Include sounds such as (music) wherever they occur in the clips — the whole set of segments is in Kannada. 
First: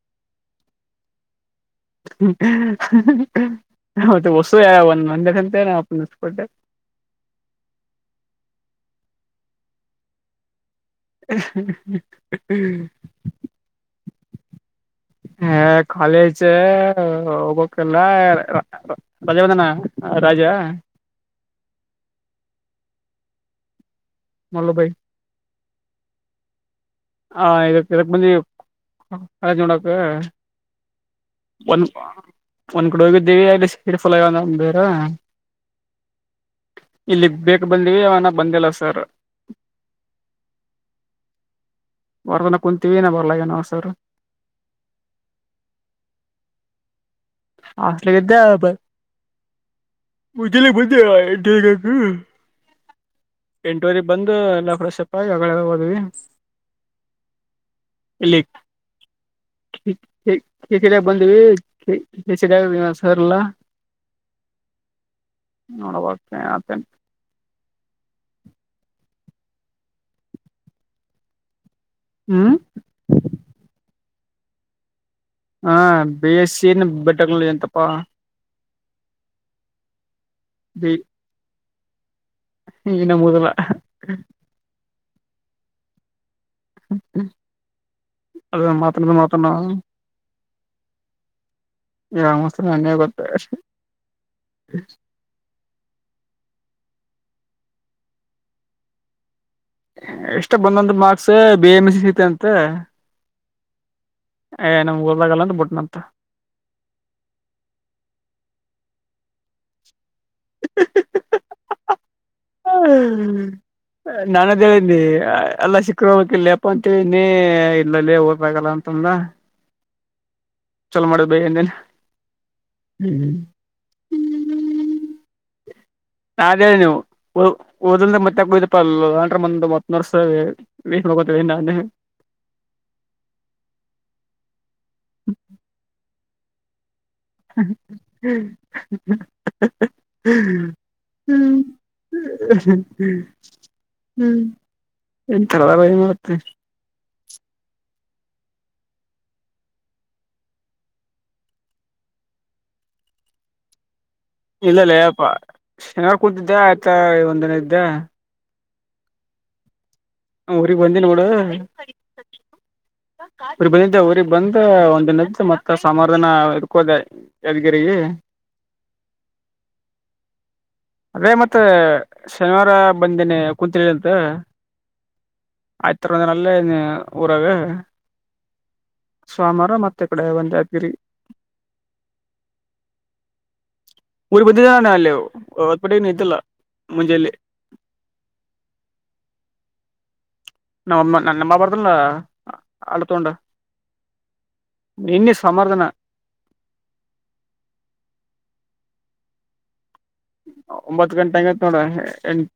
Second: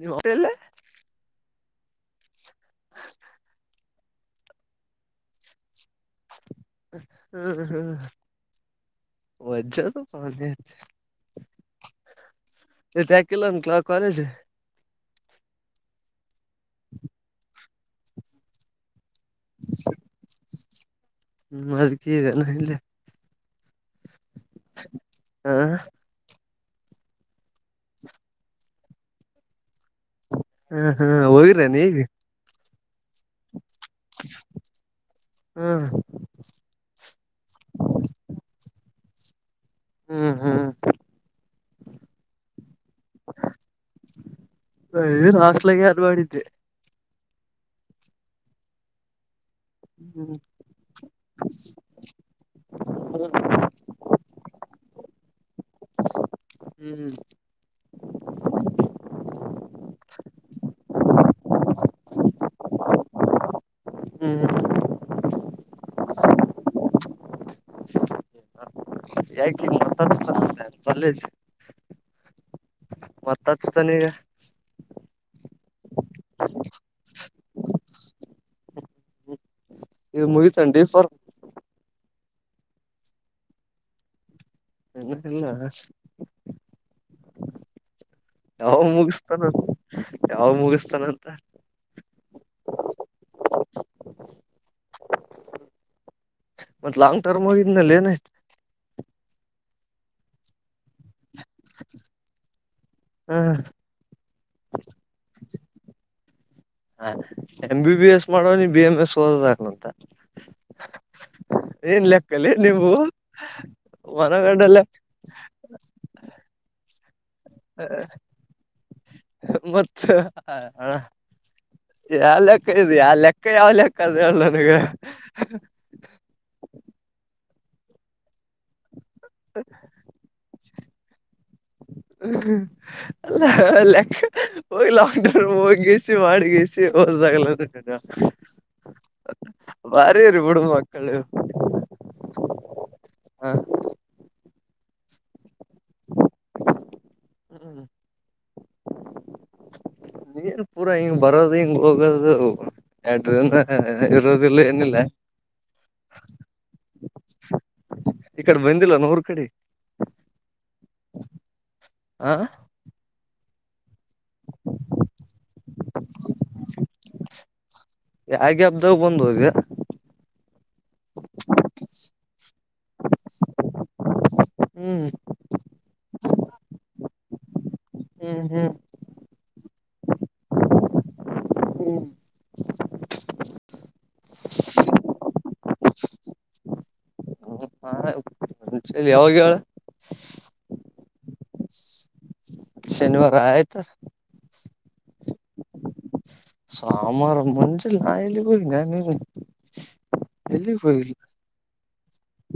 ನಿಮ್ಮಲ್ಲ (unintelligible) (unintelligible) ಮತ್ತೆ ಹೊಸು ಯ ಒಂದ ಮಂದದಂತೆ ನಾ ಅಪ್ಪನಿಸಕಟ್ಟೆ ಹ್ಮ್ ಹ್ಮ್ (unintelligible) (unintelligible) ಹ್ಮ್ (unintelligible) ಇವತ್ತು ಯಾಕೆ ಇಲ್ಲ, ಅಣುತಲಾ ಕಾಲೇಜ್? (inaudible) ಏ ಕಾಲೇಜ್ ಹೋಗ್ಬೇಕಲ್ಲ, ರಾ, ರಾ. (inaudible) ಬಂದಿದ್ದನಾ ರಾಜ? (inaudible) ಅದಿಕ್ಕೆ ಏನಲ್ಲ ಇಲ್ಲಿ? (inaudible) ಮಲೂ ಬೋವಿ. (inaudible) ಹ. (inaudible) ಹಾ, ಇದಕ್, ಇದಕ್, ಇದಕ್ಕೆ ಬಾಂಧವೀ ಕಾಲೇಜು ನೋಡಕ್ಕೆ. ಹ್ಮ್ ಹ್ಮ್ (inaudible) ಹೋಗಿರೇನ್ ಒಂದ ಈಗ ಒಂದು ಗಳಿಗೆ ಇದ್ವಿ ಸರಿ. (inaudible) ಇದು ಫಾಲೋಯಿಂಗ್ ಅವನು ಬೇರೆ? (inaudible) ಹ್ಮ್ ಇಲ್ಲಿ ಬೇಕಾ ಬೇಗ ಬಂದ್ವಿ ಅವನು ಬಂದಿಲ್ಲ ಸರ್? (inaudible) ಹ್ಮ್, ಹ್ಮ್. (inaudible) ವಾರ ಎಲ್ಲ ಕುಂತುವಿ ನಾ ಬರ್ಲಾ ಏನ ಸರ್? (inaudible) ನಾನು, ಏನು, ಹಾಸ್ಟ್ಲಗೆ ಆರು ಮಾಡಿದ್ದೆ. (inaudible) ಹಾಸ್ಟೆಲಿಗೆ ಇದ್ದೆ ಬಾ? (inaudible) ಹ್ಮ್ ಮುಗಿಲ ಬುದ್ಧಿ ನೀನು ನಂಗೆ. (inaudible) ಎಂಟುವರೆ ಬಂದು ನಾವ್ ಫ್ರೆಷಕ್ಕಾಗಿ ಆಮೇಲೆ ಹೊಂದುವಿ. (inaudible) ಹ್ಮ್. (inaudible) ಇಲ್ಲಿ ಇತಿಲ ಬಂದ್ವಿ ಈ. (inaudible) ಡಿಸಿ ಸರ್ ವಿನೋದ ಸರಿ ಇಲ್ಲ. (inaudible) ಹ್ಮ್. (unintelligible) ನೋಡುವ ಅತ್ಹೇನು. (inaudible) ಯಾಕೆ ಮತ್ತೊಂದು ಸ್ಟಾಕ್ ಇಲ್ಲ ತೊಳೆ ಇಡಿಸಿ. (unintelligible) ಹ್ಮ್. (inaudible) ಮತ್ತೆ ಹಚ್ತೀನಿ ಈಗ! (inaudible) ಆ ಬಿ ಎಸ್ ಈ ಬೆಟ್ಟ ಕಳ್ಳಿ ಅಂತಪ್ಪ. (inaudible) ಇದು ಮುಗಿದ ಡಿ ಸರ್. (inaudible) ಇದು ನಮ್ಮೂರಲ್ಲ ಅಹ. (inaudible) ನನುಗ್ ಗೊತ್ತಿಲ್ಲ. (inaudible) ಅದ ಯಾವಾಗ ಮಾತಾಡ ಮಾತಾಡ ಮುಗಿಸುತ್ತಾನೆ. (inaudible) ಯಾವಗ ಮುಗಿಸ್ತಾನಂತ. (inaudible) ಯಾವ ಮುಗುಸ್ತನೆ ನನಗೇನು ಗೊತ್ತು ಅಷ್ಟೇ? (inaudible) ಒಂದ್ ಲಾಂಗ್ ಟರ್ಮ್ ಹೋಗಿದ್ನಲ್ಲ ಏನು. (inaudible) ಎಸ್ಟು ಬಂದಂತ marks! B. M S C ಸಿಗುತದ ಅಂತ. (inaudible) ಹ. (inaudible) ಹೇ ನಾವು ಹೋದನಲ್ಲ ಅಂತ ಬಿಟ್ಟಂತೆ. (inaudible) ಹಾ ಎಂ, ಬಿ, ಬಿ, ಎಸ್. ಮಾಡೋನಿಗೆ B. M S. ಒಧನಳನಾಥೆ. (inaudible) Green left lake ಅಲ್ಲಿ ನೀವು ನಾನದ ಹೊರಗಡೆ ಲೆಫ್ಟ್. ಹೇಳಿನಿ (inaudible) ಎಲ್ಲ ಸಿಕ್ರ ಹೋಗಲೇ ಯಪ್ಪಾ ಅಂತ ಹೇಳೀನಿ. ಇಲ್ಲಲೆ ಹೋಗಕಾಗಲ್ಲ ಅಂತಂದ. (inaudible) ಮತ್ತ ಚಲೋ ಮಾಡಿದ ಬೈ ಯಾವ ಲೆಕ್ಕ ಇದು, ಯಾವ ಲೆಕ್ಕ ಅಂದೇನ ಯಾವ ಲೆಕ್ಕ. (inaudible) ಕದೇಳ್ ನನಗ. (inaudible) ಯಾವ್ದು ಹೇಳಿ ನೀವು. ಒ ಓದಂದ್ರ ಮತ್ಯಾಕ್ ಹೋಗಿದ್ದೆಪ ಲಾಂಡ್ರ್ ಮುಂದ್ ಮತ್ ವರ್ಷ ನೀವು. (inaudible) ವೇಟ್ ಮಾಡ್ಕೋತಾ ಇದೀನಿ ನಾನು. (inaudible) ಹೂ ಹೂ ಅಲ್ಲ ಲೆಕ್ಕ ಹೋಗಿ ಲಾಕ್ಡೌನ್ ಮುಗಿಸಿ ಮಾಡಿಗಿಸಿ. (inaudible) ಹೋಗೋದಾಗಲ್ಲ. ಭಾರಿರಿಬುಡು ಮಕ್ಕಳು. (inaudible) ಹ್ಮ್, ಹ ಹೂ ಒಂತರ ಆಗುತ್ತೆ ಮತ್ತೆ. (inaudible) ಹು, ಹು. (inaudible) ಏನು ಪೂರಾ ಹಿಂಗ್ ಬರೋದು ಹಿಂಗ ಹೋಗದು ನಾಡಿರಿನ. (unintelligible) ಹ, ನಾನ್ ಇರುವದಿಲ್ಲ.. (inaudible) ಇಲ್ಲಲೆ ಯಪ್ಪಾ. ಶನವು ಕುಂತಿದ್ದ ಆತ ಒಂದಿನ ಇದೇ? (inaudible) ಈಕಡೆ ಬಂದಿಲ್ಲನು ಊರ್ ಕಡೆ? (inaudible) ನಾ ಊರಿಗ್ ಬಂದಿನಿ ಬಿಡು. (unintelligible) ಹಾ. (inaudible) ಬಂದಿದ್ದೆ ಊರಿಗಿ ಬಂದು ಒಂದಿನ ಇದ್ದು ಮತ್ತೆ ಸೋಮಾರ ದಿನ ಇದ್ಕೋದೆ. (unintelligible) ಯಾದಗಿರಿಗಿ. (inaudible) ಯಾವ ಗ್ಯಾಪ್ದಾಗ ಬಂದು ಹೋದಿ. (inaudible) ಅದೇ ಮತ್ತೆ ಶನಿವಾರ ಬಂದೇನಿ ಕುಂತಿಳಿಂತ. (inaudible) ಹ್ಮ್. (inaudible) ಆಯ್ತರಿನಲೇ ಒಂದಿನಲ್ಲೇ ಊರಾಗೆ. (inaudible) ಹ್ಮ್ ಹ್ಮ್. (inaudible) ಸೋಮವಾರ ಮತ್ತೆ ಈಕಡೆ ಬಂದೆ ಯಾದಗಿರಿಗಿ. (inaudible) ಹ್ಮ್ ಊರಿಗಿ ಬಂದಿದ್ದೆ ನಾವೂ ಅಲ್ಲಿ ಹೊಸಪೇಟೆಗೂನ ಇದ್ದಿಲ್ಲ ಮುಂಜೆಲ್ಲಿ. (inaudible) ಹೂ ಹ ನಾಳೆ. (inaudible) ಹು ಚಳಿ ಯಾವಾಗ? (inaudible) ನಮ್ಮಮ್ಮ, ನನ್ನಮ್ಮ ಮಾತಾಡ್ಕೊಂಡು ಹಾಲು ತಗೊಂಡು. ಶನಿವಾರ (inaudible) ಆಯ್ತ ನಿನ್ನೇ ಸೋಮಾರ್ ದಿನ. (inaudible) ಸೋಮಾರ್ ಮುಂಜಲೆ ನಾನು ಎಲ್ಲಿಗೆ ಹೋಗಿನ್ಯಾ ನೀನು. (inaudible) ಎಲ್ಲಿಗ್ ಒಂಬತ್ ಹೋಗಿಲ್ಲ ಗಂಟೆ ಆಯ್ತೇ ನೋಡು. ಎಂಟು! (inaudible)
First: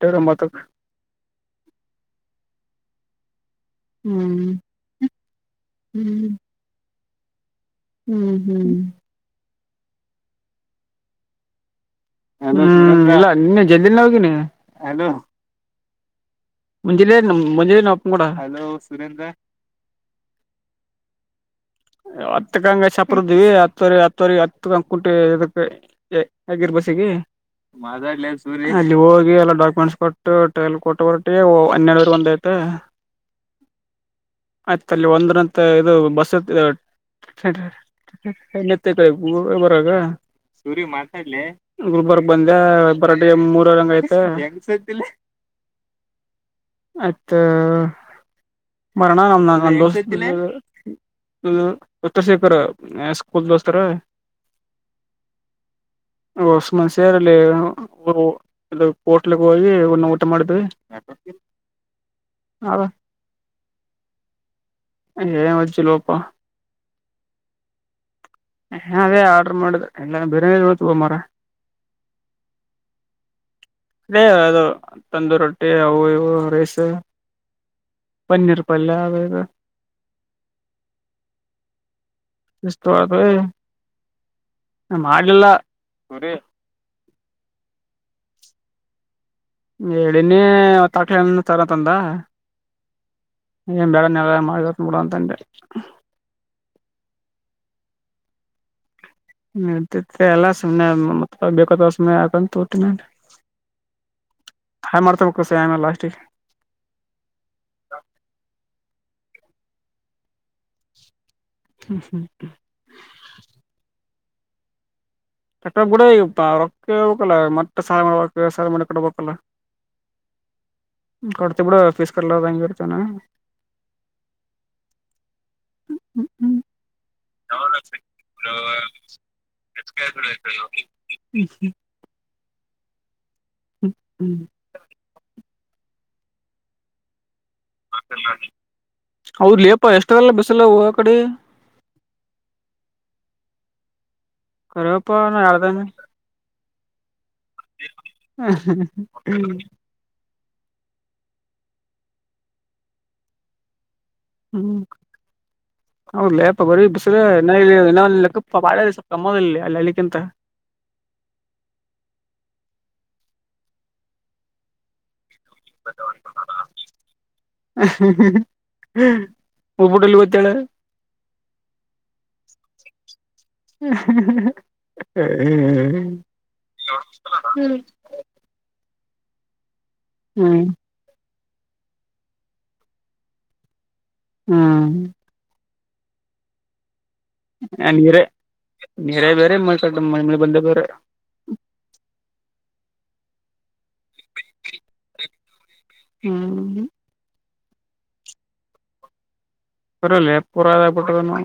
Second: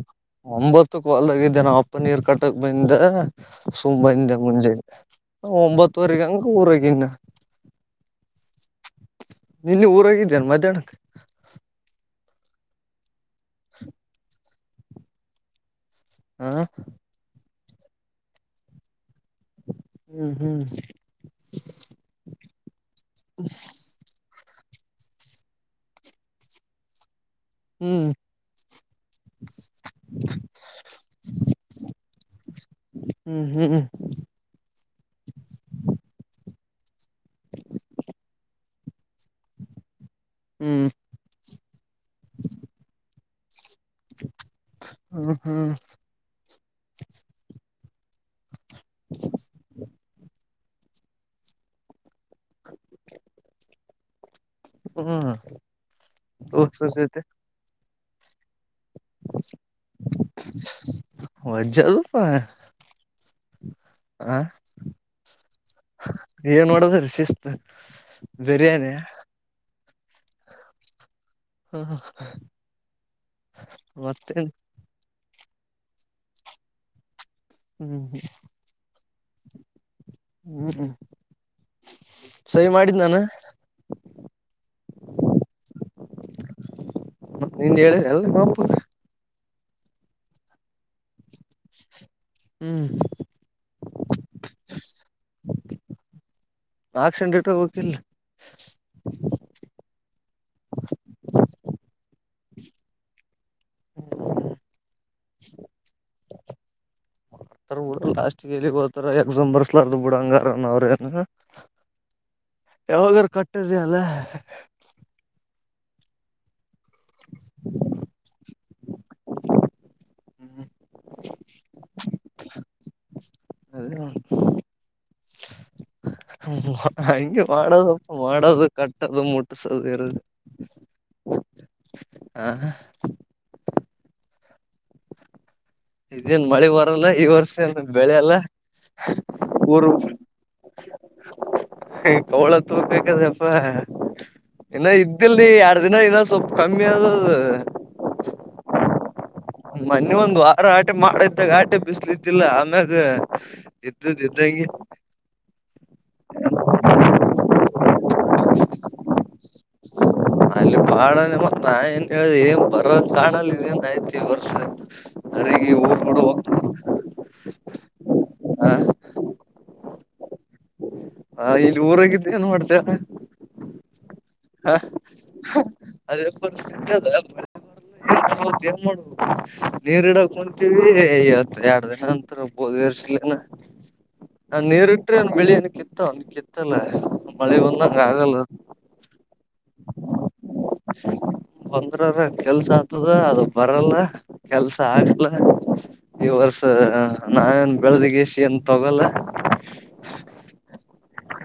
ಒಂಬತ್ತಕ್ ಹೊಲ್ದಾಗಿದ್ದೇ ನಮ್ಮಪ್ಪ ನೀರ್ ಕಟ್ಟಕ್ ಬಂದಿದ್ದ. (inaudible) ಸೋ, ಬಂದೆ ಹ್ಮ್ ಮುಂಜಲೆ, ಒಂಬತ್ತುವರೆಗ ಹ್ಮ್ ಹಂಗೂ ಊರಗ ಈನ್ ನಾ. (inaudible) ಹ್ಮ್ ಹ್ಮ್. (inaudible) ನೀನೇ ಊರಾಗಿದ ಮತ್ಹ್ಯಾಡು? (inaudible) ಹ್ಮ್, ಇಲ್ಲ ನಿನ್ನೆ ಜಲ್ದಿನ ಹೋಗಿನಿ. (unintelligible) ಹಾ. (inaudible) ಮುಂಜೆಲೆ ನಮ್ ಮುಂಜಾಲೆ ನಮ್ಮಪ್ಪನ ಕೂಡ. ಹಲೋ ಸುರೇಂದ್ರ. (unintelligible) ಹೂ ಹ್. (inaudible) ಹತ್ತ ಕಂಗೆ ಚಪರ್ದ್ವಿ ಹತ್ತವರಿ ಹತ್ತವರಿ ಹತ್ ಕುಂಟೆ ಇದಕ್. (inaudible) ಹೇ ಆಗಿರ ಬಸಗಿ! (inaudible) ಹ್ಮ್. (inaudible) ಅಧ್ಯಕಾಲೆ ಸೂರ್ಯ ಅಲ್ಲಿ ಹೋಗಿ ಎಲ್ಲ ಡಾಕ್ಯುಮೆಂಟ್ಸ್! ಕೊಟ್ಟು ಟ್ರೈಲ್ ಕೊಟ್ ಬರಟಿಗಿ ಹನ್ನೆರಡವರೆ ಒಂದ್ ಐತು. (inaudible) ಹ್ಮ್ ಹ್ಮ್ ಹ್ಮ್. (inaudible) ಹತ್ತರಲ್ಲಿ ಒಂದರಂತೆ ಇದು ಬಸ್ ಆತು ಬಸ್ಟ್ಯಾಂಡ್ ನಡೀರಿ ನಡೀರಿ ಮೇಲೇ ಅತಿ. (inaudible) ಗುಲಬರಗ ಹ್ಮ್ ಸೂರಿ ಮಾತಾಡ್ಲೆ ಗುಲ್ಬರ್ಗಕ್ಕೆ ಬಂದ ಬರಕ್. (inaudible) ಮೂರರಂಗ ಐತೆ? (unintelligible) ಹ್ಮ್ ಹ್ಮ್ ಮತ್ತು ಮರಣ ನಮ್ ನಾನಾ ದೋಸ್ತ್ ತಿನ್ನೋದು! (unintelligible) ಹುತ್ತಾಶೇಖರ್ ಏ ಸ್ಕೂಲ್ದ ಹೆಸರು. (inaudible) ಹ್ಮ್ ಹೊಸ ದೋಸ್ತರ ಮಷಿ ಸೇರಿ ಜೊತೆ ಅಲ್ಲಿ ಊರು! (inaudible) ಅದು ಹೋಟ್ಲಿಗೆ ಹೋಗಿ ನಾವು ಊಟ ಮಾಡಿದೀವಿ. (unintelligible) ಜಲ್ಲು ಪ! (inaudible) ಹೇ ಏನು ಹೋಗು ಚಲ್ಲೋ ಹೋಗು. (inaudible) ಏನ್ ಮಾಡಿದ್ದು ಸಿಸ್ಟ್. (inaudible) ಹ ಅದೇ ಆರ್ಡರ್ ಮಾಡಿದ್ರ ಎಲ್ಲ ಬಿರಿಯಾನಿಳ್ತ ಬ ಮರ. ಹ ಹೇ ಮತ್ತೇನ್ ಅದು. ತಂದು ರೊಟ್ಟಿ ಅವು ಇವು ರೈಸ್. ಹ್ಮ್ ಹ್ಮ್ ಪನ್ನೀರ್ ಪಲ್ಯ ಅದು ಇದು ಹ್ಮ್ ಹ್ಮ್. ಸಹಿ ಮಾಡಿದ್ ಇಷ್ಟತ ನಾನು ಮಾಡಲಿಲ್ಲ. ನಿಂಗ ಹೇಳಿದ ಅಲ್ರೀ ಪಾಪ. ನಿನ್ನೆ ಒತ್ತಾಕಿ ಹಣ್ಣ ತಾರಾತಾನ್ ಲಾ. ಹ್ಮ್. ಏನು ಬೇಡ ನೆಳ್ಳಾಗ ಮಾಡ ಬಿಡು ಅಂತ ಅಂದೆ. ಆಕ್ಕ್ಷಂಡ ಇಟ್ಟು ಹೋಗ್ಬೆಕಿಲ್ಲ. ಎಲ್ಲ ಸುಮ್ಮನೆ ಮತ್ತ ಬೇಕ ಸುಮನೆ ಬೇಕಂತೆ ಯಾಕ ಅಂತ ಹುಟಗೋಂಡ. ಹಾಯ್ ಮಾಡ್ತೊಬೇಕು ಸಿಗಾಂಗಿಲ್ಲಾ ಆಮಲೆ ಲಾಸ್ಟಿಗೆ. ಲಾಸ್ಟ್ ಎಲ್ಲಿಗೆ ಹೋತಾರ ಎಕ್ಸಾಮ್ ಬರ್ಸ್ಲಾರ್ದ ಬಿಡಂಗಾರನ ಅವ್ರ ಏನ್. ಯಾವಾಗರು ಕಟ್ಟದ ಅಲ್ಲ. (unintelligible) ಹ್ಮ್. ಕೊಡ್ತ ಬಿಡ ಫೀಸ್ ಕಟ್ಲ್ದಗೆ ಬಿಡ್ತಾನ. ಅದ. ಹಂಗೆ ಮಾಡೋದಪ್ಪ ಮಾಡೋದು ಕಟ್ಟದು ಮುಟ್ಟಸದು ಇರೋದು. ಹ್ಮ. ಹಾ. ಹ್ಞ ಹ್ಞೂ. ಇದೇನ್ ಮಳೆ ಬರಲ್ಲ ಈ ವರ್ಷ. ಬೆಳೆ ಎಲ್ಲ ಹೌದ್ ಲೇಪ ಊರು. ಎಷ್ಟದಲ್ಲ ಬಿಸಿಲ ಹೋಗ ಕಡೆ ಕೋಳ ತೂರ್ ಬೇಕಾದ್ರೆಪ್ಪ. ಇನ್ನ ಕರಿಯಪ್ಪ ನಾ ಇದ್ದಿಲ್ ಎರಡ್ ಹೇಳ್ದನೆ ದಿನ ಇನ್ನ ಸ್ವಲ್ಪ್ ಕಮ್ಮಿ ಆದ ಅದು. ಹ ಹಾ ಹ ಹ್ಮ. ಮನ್ಯೂ ಒಂದ್ ವಾರ ಆಟೆ ಮಾಡೈತ್ತಾಗ ಆಟೆ ಬಿಸ್ಲಯಿತಿಲ್ಲ ಆಮ್ಯಾಗ. (unintelligible) ಇದ್ದಂಗೆ. ಹೌದಲೇಪ ಬರೀ ಬಿಸ್ರ ಇಕ್ಕಪ್ಪ ಬಾ ಸ್ಪ ಕಮ್ಮಲ್ಲಿ ಅಲ್ಲಿ ಅಲ್ಲಿಕಿಂತ. ಅಲ್ಲಿ ಬಾಡ ಮತ್ತ ನಾ ಏನ್ ಹೇಳ ಏನ್ ಬರೋ ಕಾಡಲ್ಲನ್ ಆಯ್ತಿ ವರ್ಸ. (unintelligible) ಹೇ ಹಾ ಹೇ ಹಬ್ಬಿಟ್ಟಲ್ಲಿ ಗೊತ್ತಾಳ. ಹ ಇಲ್ಲಿ ಊರಾಗ ಇದ್ದೆ ಏನ್ ಮಾಡ್ತಿ ಅಣ್ಣಾ. (unintelligible) ಹ ಅದೇ. (unintelligible) ನದೇನ್ ಮಾಡ್ಬುದು ನೀರ್ ಇಡಕ್ ಹ್ಮ್ ಕುಂತೀವಿ. ಎರಡ್ ದಿನ ಅಂತಿದ್ರು ಬೋರ ಎಲ್ಬೆ ಇಲ್ಲ ಅಣ್ಣಾ ಹ್ಮ್ ನೀರಿಟ್ಟ್ರೆ ಒ ಬೆಳಿನ ಕಿತ್ತ ಕಿತ್ತ. ಇತ್ತಲ್ಲ ಮಳೆ ಬಂದಂಗ ಆಗಲ್ಲ. ನೀರೆ ಬೇರೆ ಮ ಕ ಮ ಮೇಲೆ ಬಂದ ಬೇರೆ. ಬಂದ್ರ ಅರೆ ಕೆಲ್ಸ ಆತದ ಅದು ಬರಲ್ಲ ಕೆಲ್ಸ ಆಗ್ಲ್. ಈ ವರ್ಸ ಹ್ಮ್ ನಾವೇನ್ ಬೆಳದಗೆಸ ಏನ್ ತಗೊಲ್ಲ. ಬರಲ್ಲ ಪ್ರಾಧಾಯಪಟ್ಟದನ್ನ.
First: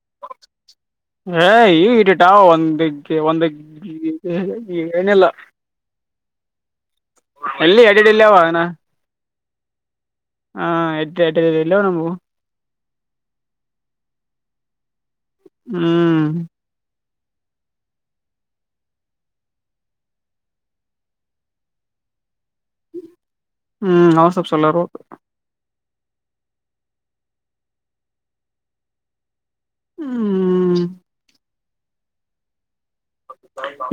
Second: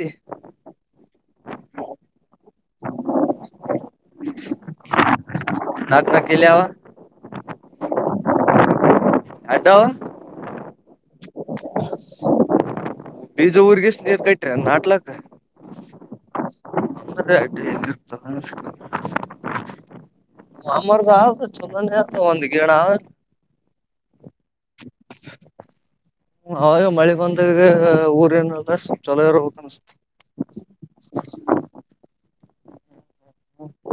ಏ. ಹಏ ಈ ಇಟಟಾ ಒ (unintelligible) ಒಂದಗ್ಗೆ ಒಂದಗ್ ಏನಿಲ್ಲ (unintelligible) ನಾಕ್ ನಾಕೆಲ್ಲಾವ ಎಲ್ಲಿ ಎರಡ-ಎರಡೆಲಿ ಅವಾಣ್ಣಾ ಹಟೋ (unintelligible) ಹಾ ಎಡ್ ಎ ಇಲ್ಲವ ನಮವು (unintelligible) ಬೀಜ ಊರಿಗೆಷಿನೀರ್ ಕಟ್ಟ್ರೆನ್ ನಾಟ್ಲಕ್ ಹ್ಮ್, ೇವಿ ತ ಮುಶಕ (unintelligible) ಮಾಮರ್ದ ಆದ ಚೋಲನೆ ಆದ ಒಂದು ಗೇಣಾತದ. ಹ್ಮ್, ಅವಂದ ಸ್ವಲ್ಪ ಚೋಲೋಇರಬೇಕ. ಅವಾಗ ಮಳಿ ಬಂದಾಗ ಊರ್ಯಾನಲ್ಲಾ ಚೊಲ ಇರಬೇಕ್ನ್ಸತ್ತೆ. ಹ್ಮ (inaudible)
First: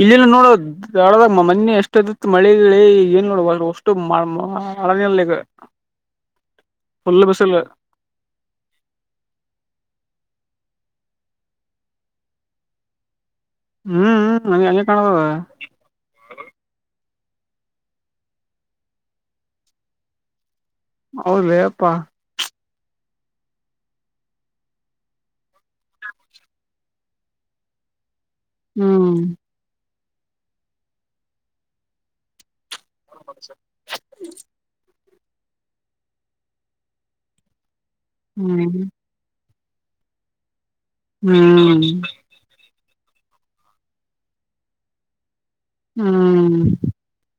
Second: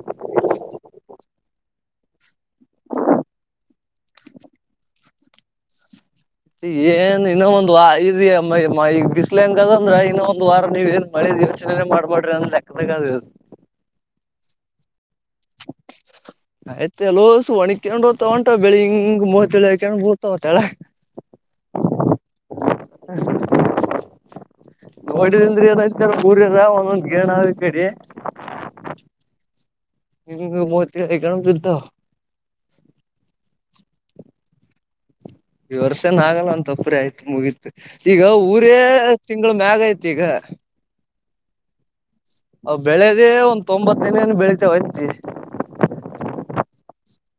ಇಲ್ಲಿನ ನೋಡ ದಾಳದ ಮೊನ್ನೆ ಎಷ್ಟ ಎಷ್ಟ ಎದ್ದಿತ್ ಮಳೆಗಳಿಗೆ ಏನ್ ನೋಡ ಅ (unintelligible) ಅಷ್ಟು ಮಳಗಾಲ ಈಗ ಏನ್ ಫುಲ್ ಇನ್ನೊ ಬಿಸಿಲು ಒಂದು ಇ (unintelligible) (unintelligible) ಈಗ ಬಿಸ್ಲಹೆಂಗಾದಂದ್ರ ಇನ್ನೊ ಒಂದ ವಾರ ನೀವ ಏನ್ ಮಳೆ ಯೋಚನೆ ಮಾಡ್ಬೇಡ್ರಿ ಅನ್ನೊ ಲೆಕ್ಕದಾಗ ಆದ. ಹ್ಮ್, ಹ್ಮ್ ಹಂಗೆಕಾಣತದ. (inaudible) ಆಯ್ತ ಎ ಲ್ಲೋಸು ಒಣಿಕೆಂಡ ಹೋಗತಾವ ಒಂಟಾವ ಬೆಳಿ ಹಿಂಗ ಮೊತಿಳಾಕಂದ ಬುಳ್ತಾವ ಕೇಳುಗ. ಹೌದ್ಲೆಯಪ್ಪಾ ಹ (inaudible) ನೋಡಿದಂದ್ರ ಏನಂತೇನ ಊರಿರ ಒಂದೊಂದ್ ಗೇಣಾವ ಈಕಡೆ. ಹ್ಮ್, ಹಿಂಗಮೊತಿ ಇಳ್ಯಾಕಂದ ಕುಂದ್ರತವಾ ಹ (unintelligible) ಈ ವರ್ಷನ ಆಗಲ್ಲ ಅಂತಪರಿ ಆಯ್ತು ಮುಗೀತ. ಈಗ ಊರೇ ಹ್ಮ್ ತಿಂಗಳ ಮ್ಯಾಗ ಆಯ್ತು ಈಗ. ಹ್ಮ್, ಅವು ಬೆಳೆದೇ ತೊಂಬತ್ತ ದಿನ ಬೆಳಿತವೆ ಹತ್ತಿ ಹ್ಮ್,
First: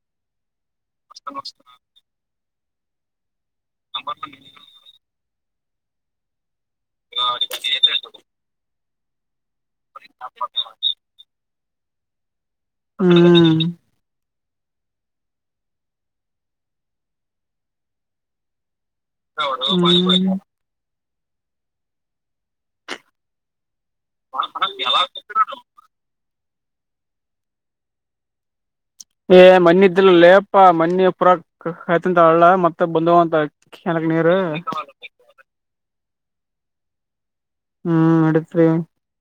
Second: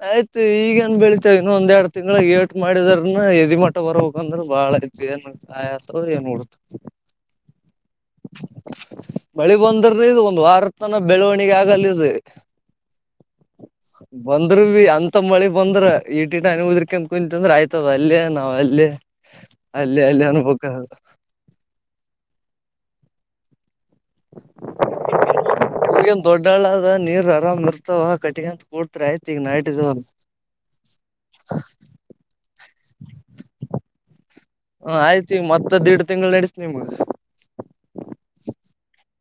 ಆಯ್ತು ಈಗೇನ್ ಬೆಳೀತಾವ ಇನ್ನು ಒಂದೆರಡು ತಿಂಗಳ್ದಗ ಏಟ ಮಾಡಿದಾರನುಎದಿ ಮಟ್ಟ ಊಟ್ಟ ಬರ್ಬೇಕ ಅಂದ್ರೆ ಬಾಳ ಇದ ನ್ ಕಾಯ ಅಂತ ಏನ್ ನಡುತ್ತು (unintelligible) ಹು (unintelligible) ಮಳಿ ಬಂದ್ರನು ಇದು ಒಂದು ವಾರದ ತನ ಬೆಳವಣಿಗೆ ಆಗಲ್ಲಿದು. ಹ್ಮ್, ಬಂದ್ರ ಬಿ ಅಂತ ಮಳಿ ಬಂದ್ರ ಈಟಿಟಾ ಹನಿ ಉದ್ರಕ ಅಂತ ಕುಂತಿತಂದ್ರ ಆಯ್ತದ ಅಲ್ಲೆ ನಾವ್ ಅಲ್ಲೆ. ಅಲ್ಲಿ ಅಲ್ಲಿ ಹ್ಮ್ ಅನ್ಬೇಕ ಮ ಮನು ಎಲ್ಲ ಕೊತಡ (inaudible) ಈಗೇನ್ ದೊಡ್ಡಹಳ್ಳ ಅದ ನೀರ್ ಆರಾಮ ಇರ್ತಾವ ಕಟ್ಟಿಗಂತ ಕೂಡ್ತ್ರಿ ಆಯ್ತ್ ಈಗ ಏಯ್ ನೈಟ್ ಇದಾವಲ್ಲ. ಮೊನ್ನೆದ್ದಿಲಲ್ಲೇ ಯಪ್ಪಾ ಪ್ಪಾ ಮನಿ ಪುರ ಕಯ್ತಂತ ಅಳ್ಳ ಮತ್ತ ಬಂದ ವಂತ ಕ್ಯಾನಲಕ್ ನೀರು. ಹ ಆಯ್ತು ಮತ್ತದ ದಿಡ್ ತಿಂಗಳು ನಡಿತ ನಿಮ್ಗ. ಹ್ಮ್, ನಡತ್ರಿ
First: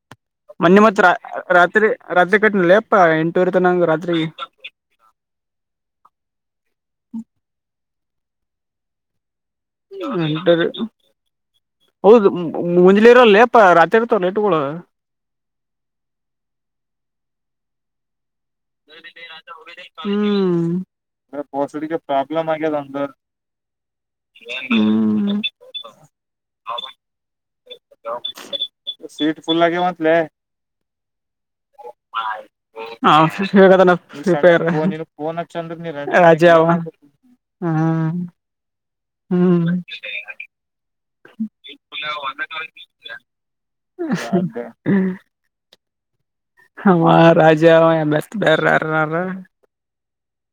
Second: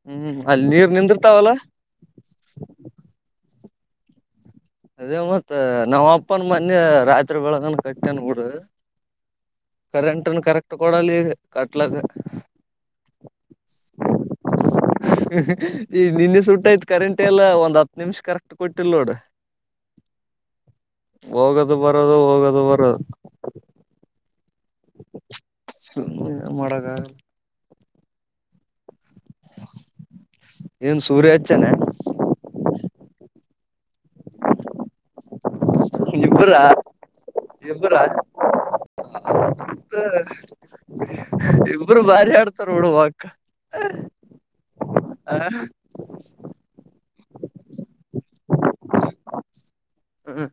ಹ್ಮ್ ಅಲ್ಲಿ ಮೊನ್ನೆ ನೀರ್ ಮತ್ ರಾ ನಿಂದಿರ್ತಾವಲ್ಲ ರಾತ್ರಿ ರಾತ್ರಿ ಕಟ್ನೆಲೆ ಯಪ್ಪಾ ಎಂಟೂವರಿ ತನ ರಾತ್ರಿ ಅದೇ ಮತ್ತ ನಮ್ಮ ಅಪ್ಪನ್ ಮೊನ್ನೆ ರಾತ್ರಿ ಬೆಳಗಾನ ಕಟ್ಟ್ಯನಬಿಡು. ಕರೆಂಟ್ನ ಎಂಟೂವರೆ ಕರೆಕ್ಟ್ ಕೊಡಲ್ಲ ಇಗ ಹೌದು ಮುಂಜ್ಲಿ ಇರ ಲೇಪ ರಾತ್ರಿ ಇರ್ತಾವ ಲೇಟ್ಗಳು ಈ ನಿನ್ನೆ ಸುಟ್ಟ ಆಯ್ತು ಕರೆಂಟ್ ಎಲ್ಲ ಒಂದ್ ಹತ್ತು ನಿಮಿಷ್ ಕರೆಕ್ಟ್ ಕೊಟ್ಟಿಲ್ ನೋಡ ಹ್ಮ್ ಅ ಹೋಗೋದು (unintelligible) ಬರೋದು ಪ್ರಾಬ್ಲಮ ಹೋಗೋದು ಆಗದ ಬರೋದು ಅಂದ್ರ ಸುಮ್ನೆ ಮಾಡಗ ಸೀಟು ಫುಲ್ ಅಗ್ಯಾವಂತಲೆ ಏನ್ ಸೂರ್ಯ ಹಚ್ಚನ ಹ (unintelligible) ಫೋನ್ ಹಚ್ಚು ಅಂದ್ರೆ ಇಬ್ರ ಇಬ್ರ (unintelligible) ಹ್ಮ್ ಇಬ್ರು ಭಾರಿ ಆಡ್ತಾರ ನೋಡು ವಕ್ ಹ ಅಮ ರಾಜ ಅವ್ನೇ (unintelligible) ಬೇರೆ ಯಾರನ ಅವ್ರ ಹ್ಮ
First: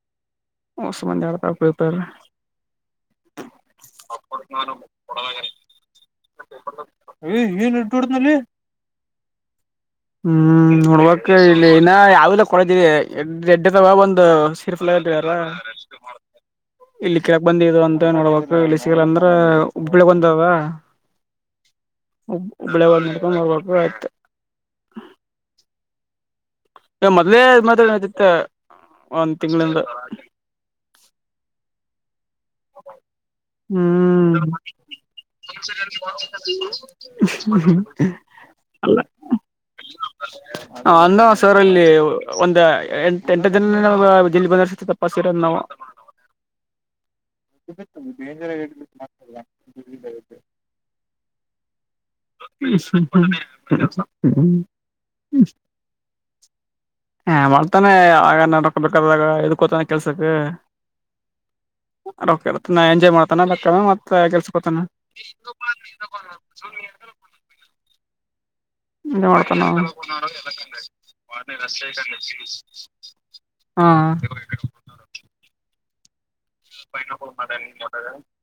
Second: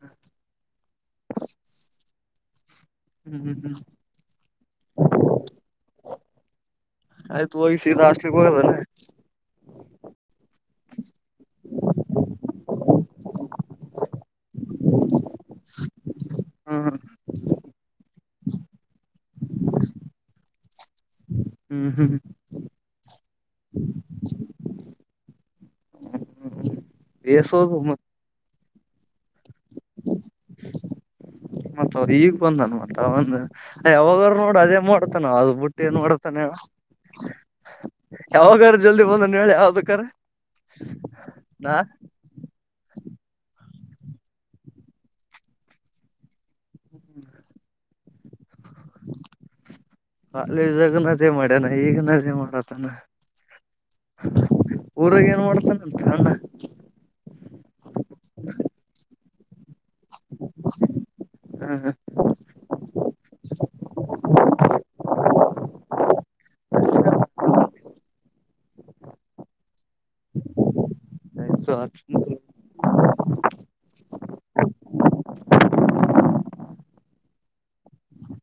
(unintelligible) ಆಡ್ತಾ ಕುಥರಾ ಹ್ಮ್ ಹ್ಮ್ ಹ್ಮ್ (unintelligible) ಹಾ ಹ್ಮ್ ನೋಡ್ಬಕ್ ಇಲ್ಲಿ ಇನ ಯಾವೆಲ್ಲ ಕೊಳದಿದೆ ಎಡ್ಡ ದವ ಒಂದು (unintelligible) ಹ್ಮ್ ಇಲ್ಲಿ ಕೀಳಕ್ ಬಂದಿದು ಅಂತ ನೋಡ್ಬೇಕ್ ಇಲ್ಲ ಅಂದ್ರ ಉಬ್ಳ ಬಂದಾವ ಹ್ಮ್ ಹ್ಮ್ ಒಬ್ಬಳೆ ನಡ್ಕೊಂಡ್ ಹೋಗಬೇಕ ಅಯ್ತು ಈಗ ಮೊದ್ಲೇ ಬೇಸೋದು ಮ (unintelligible) ಒಂದ್ ತಿಂಗಳಿಂದ ಮತ್ತೆ ಅವ್ರು ಈಗ ಬಂದಾನ ಮತ್ತ ಒಂದ ಯಾವಾಗರು ಹ್ಮ್ ನೋಡು ಅದೇ ಮಾಡೋತಾನ ಅ ಬಿಟ್ಟಿ ಏನ್ ಮಾಡೋತಾನೆ ಯಾವಾಗಾರ ಅಲ್ಲ ಜಲ್ದಿ ಬಂದನ್ ಹೇಳ ಯಾವ್ದಕ್ಕಾರ ಅನ್ನ ಸಾರ್ ನಾ ಅಲ್ಲಿ ಒಂದ್ ಎಂಟ ಎಂಟು ದಿನ ನಾವ ಬಿಲ್ ಬದಲಾಯಿಸ್ತಾ (unintelligible) ನಾವ ಡೇಂಜರ್ (unintelligible) ಕಾಲೇಜಿನಗ ಅದೆ ಮಾಡ್ಯನ ಈಗ ನ ಅದೇ ಮಾಡತಾನ ಊರಾಗ ಏನ್ ಮಾಡ್ತಾನ (unintelligible) ಹ ಮಾಡ್ತಾನೆ ಆಗ ನೋಡಕಬೇಕಾದಾಗ ಇಡಕೋತಾನೆ ಕೆಲ್ಸಕ್ ರೊಕ್ಕ (unintelligible) ಎಂಜಾಯ್ ಮಾಡ್ತಾನ (unintelligible) ಮತ್ತೆ ಕೆಲ್ಸಕ್ಕೆ ಬರ್ತಾನೆ (unintelligible) ನೋಡ್ತಾನೆ ಹ ಆಯ್ತು ಅವ್ನೆ ಹಾ (unintelligible)